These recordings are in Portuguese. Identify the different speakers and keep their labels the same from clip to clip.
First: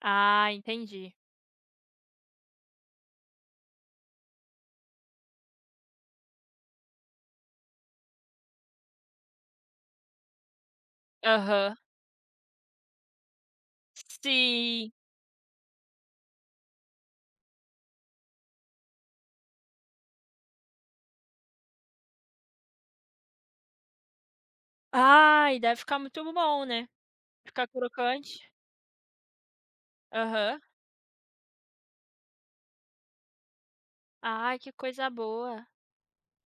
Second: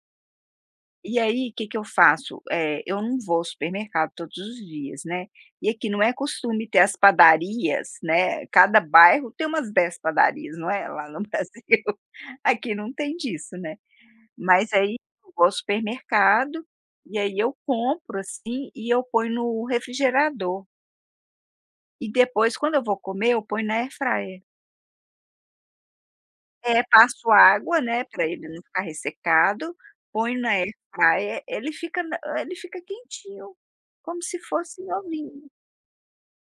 Speaker 1: Ah, entendi.
Speaker 2: E aí, que que eu faço? Eh, eu não vou ao supermercado todos os dias, né, e aqui não é costume ter as padarias, né, cada bairro tem umas 10 padarias, não é lá no
Speaker 1: Aham.
Speaker 2: Brasil, aqui não tem disso, né, mas
Speaker 1: Sim.
Speaker 2: aí eu vou ao supermercado, e aí eu compro, assim, e eu ponho no refrigerador. E depois quando eu vou comer, eu ponho na air fryer.
Speaker 1: Ai, deve ficar muito bom,
Speaker 2: É.
Speaker 1: né?
Speaker 2: Passo
Speaker 1: Fica
Speaker 2: água, né, pra ele
Speaker 1: crocante.
Speaker 2: não ficar ressecado, ponho na
Speaker 1: Aham.
Speaker 2: air fryer, ele fica não, eh, ele fica quentinho, como se
Speaker 1: Ai, que
Speaker 2: fosse
Speaker 1: coisa
Speaker 2: novinho.
Speaker 1: boa.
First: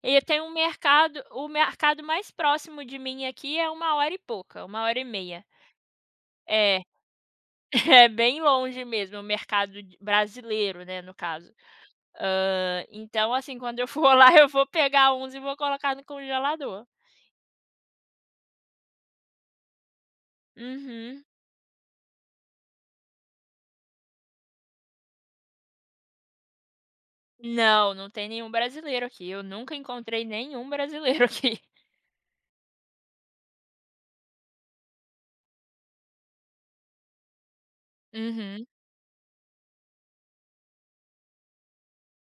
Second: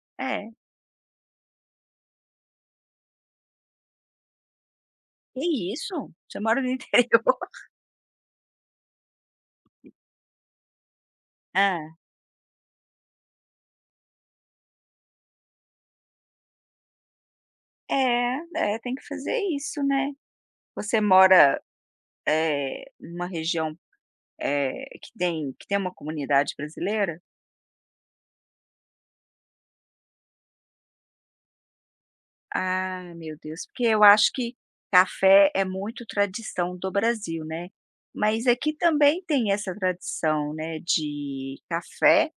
Speaker 1: E eu tenho um
Speaker 2: É.
Speaker 1: mercado o mercado mais próximo de mim aqui, é uma hora e pouca, 1 hora e meia.
Speaker 2: Que isso? Você mora no
Speaker 1: É,
Speaker 2: interior?
Speaker 1: é bem longe mesmo o mercado de brasileiro, né, no caso.
Speaker 2: Hã.
Speaker 1: Hã, então assim, quando eu for lá, eu vou pegar uns e vou colocar no congelador.
Speaker 2: É, é. Tem que fazer isso, né, você
Speaker 1: Uhum.
Speaker 2: mora, eh, em uma região, eh, que tem que tem uma comunidade brasileira?
Speaker 1: Não, não tem nenhum brasileiro aqui, eu nunca encontrei nenhum brasileiro aqui.
Speaker 2: Ah, meu Deus. Porque eu acho que café é muito tradição do Brasil, né, mas
Speaker 1: Uhum.
Speaker 2: aqui também tem essa tradição, né, de café,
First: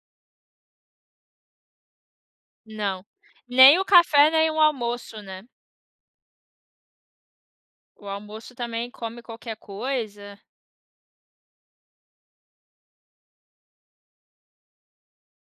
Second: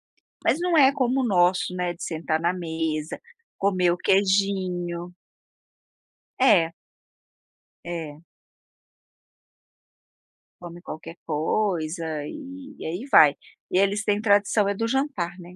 Speaker 2: mas não é como o nosso, né, de sentar na
Speaker 1: Não,
Speaker 2: mesa,
Speaker 1: nem o
Speaker 2: comer o
Speaker 1: café, nem o
Speaker 2: queijinho.
Speaker 1: almoço, né.
Speaker 2: É.
Speaker 1: O
Speaker 2: É.
Speaker 1: almoço também come qualquer coisa.
Speaker 2: Come qualquer coisa e e aí vai. E eles têm tradição é do jantar, né.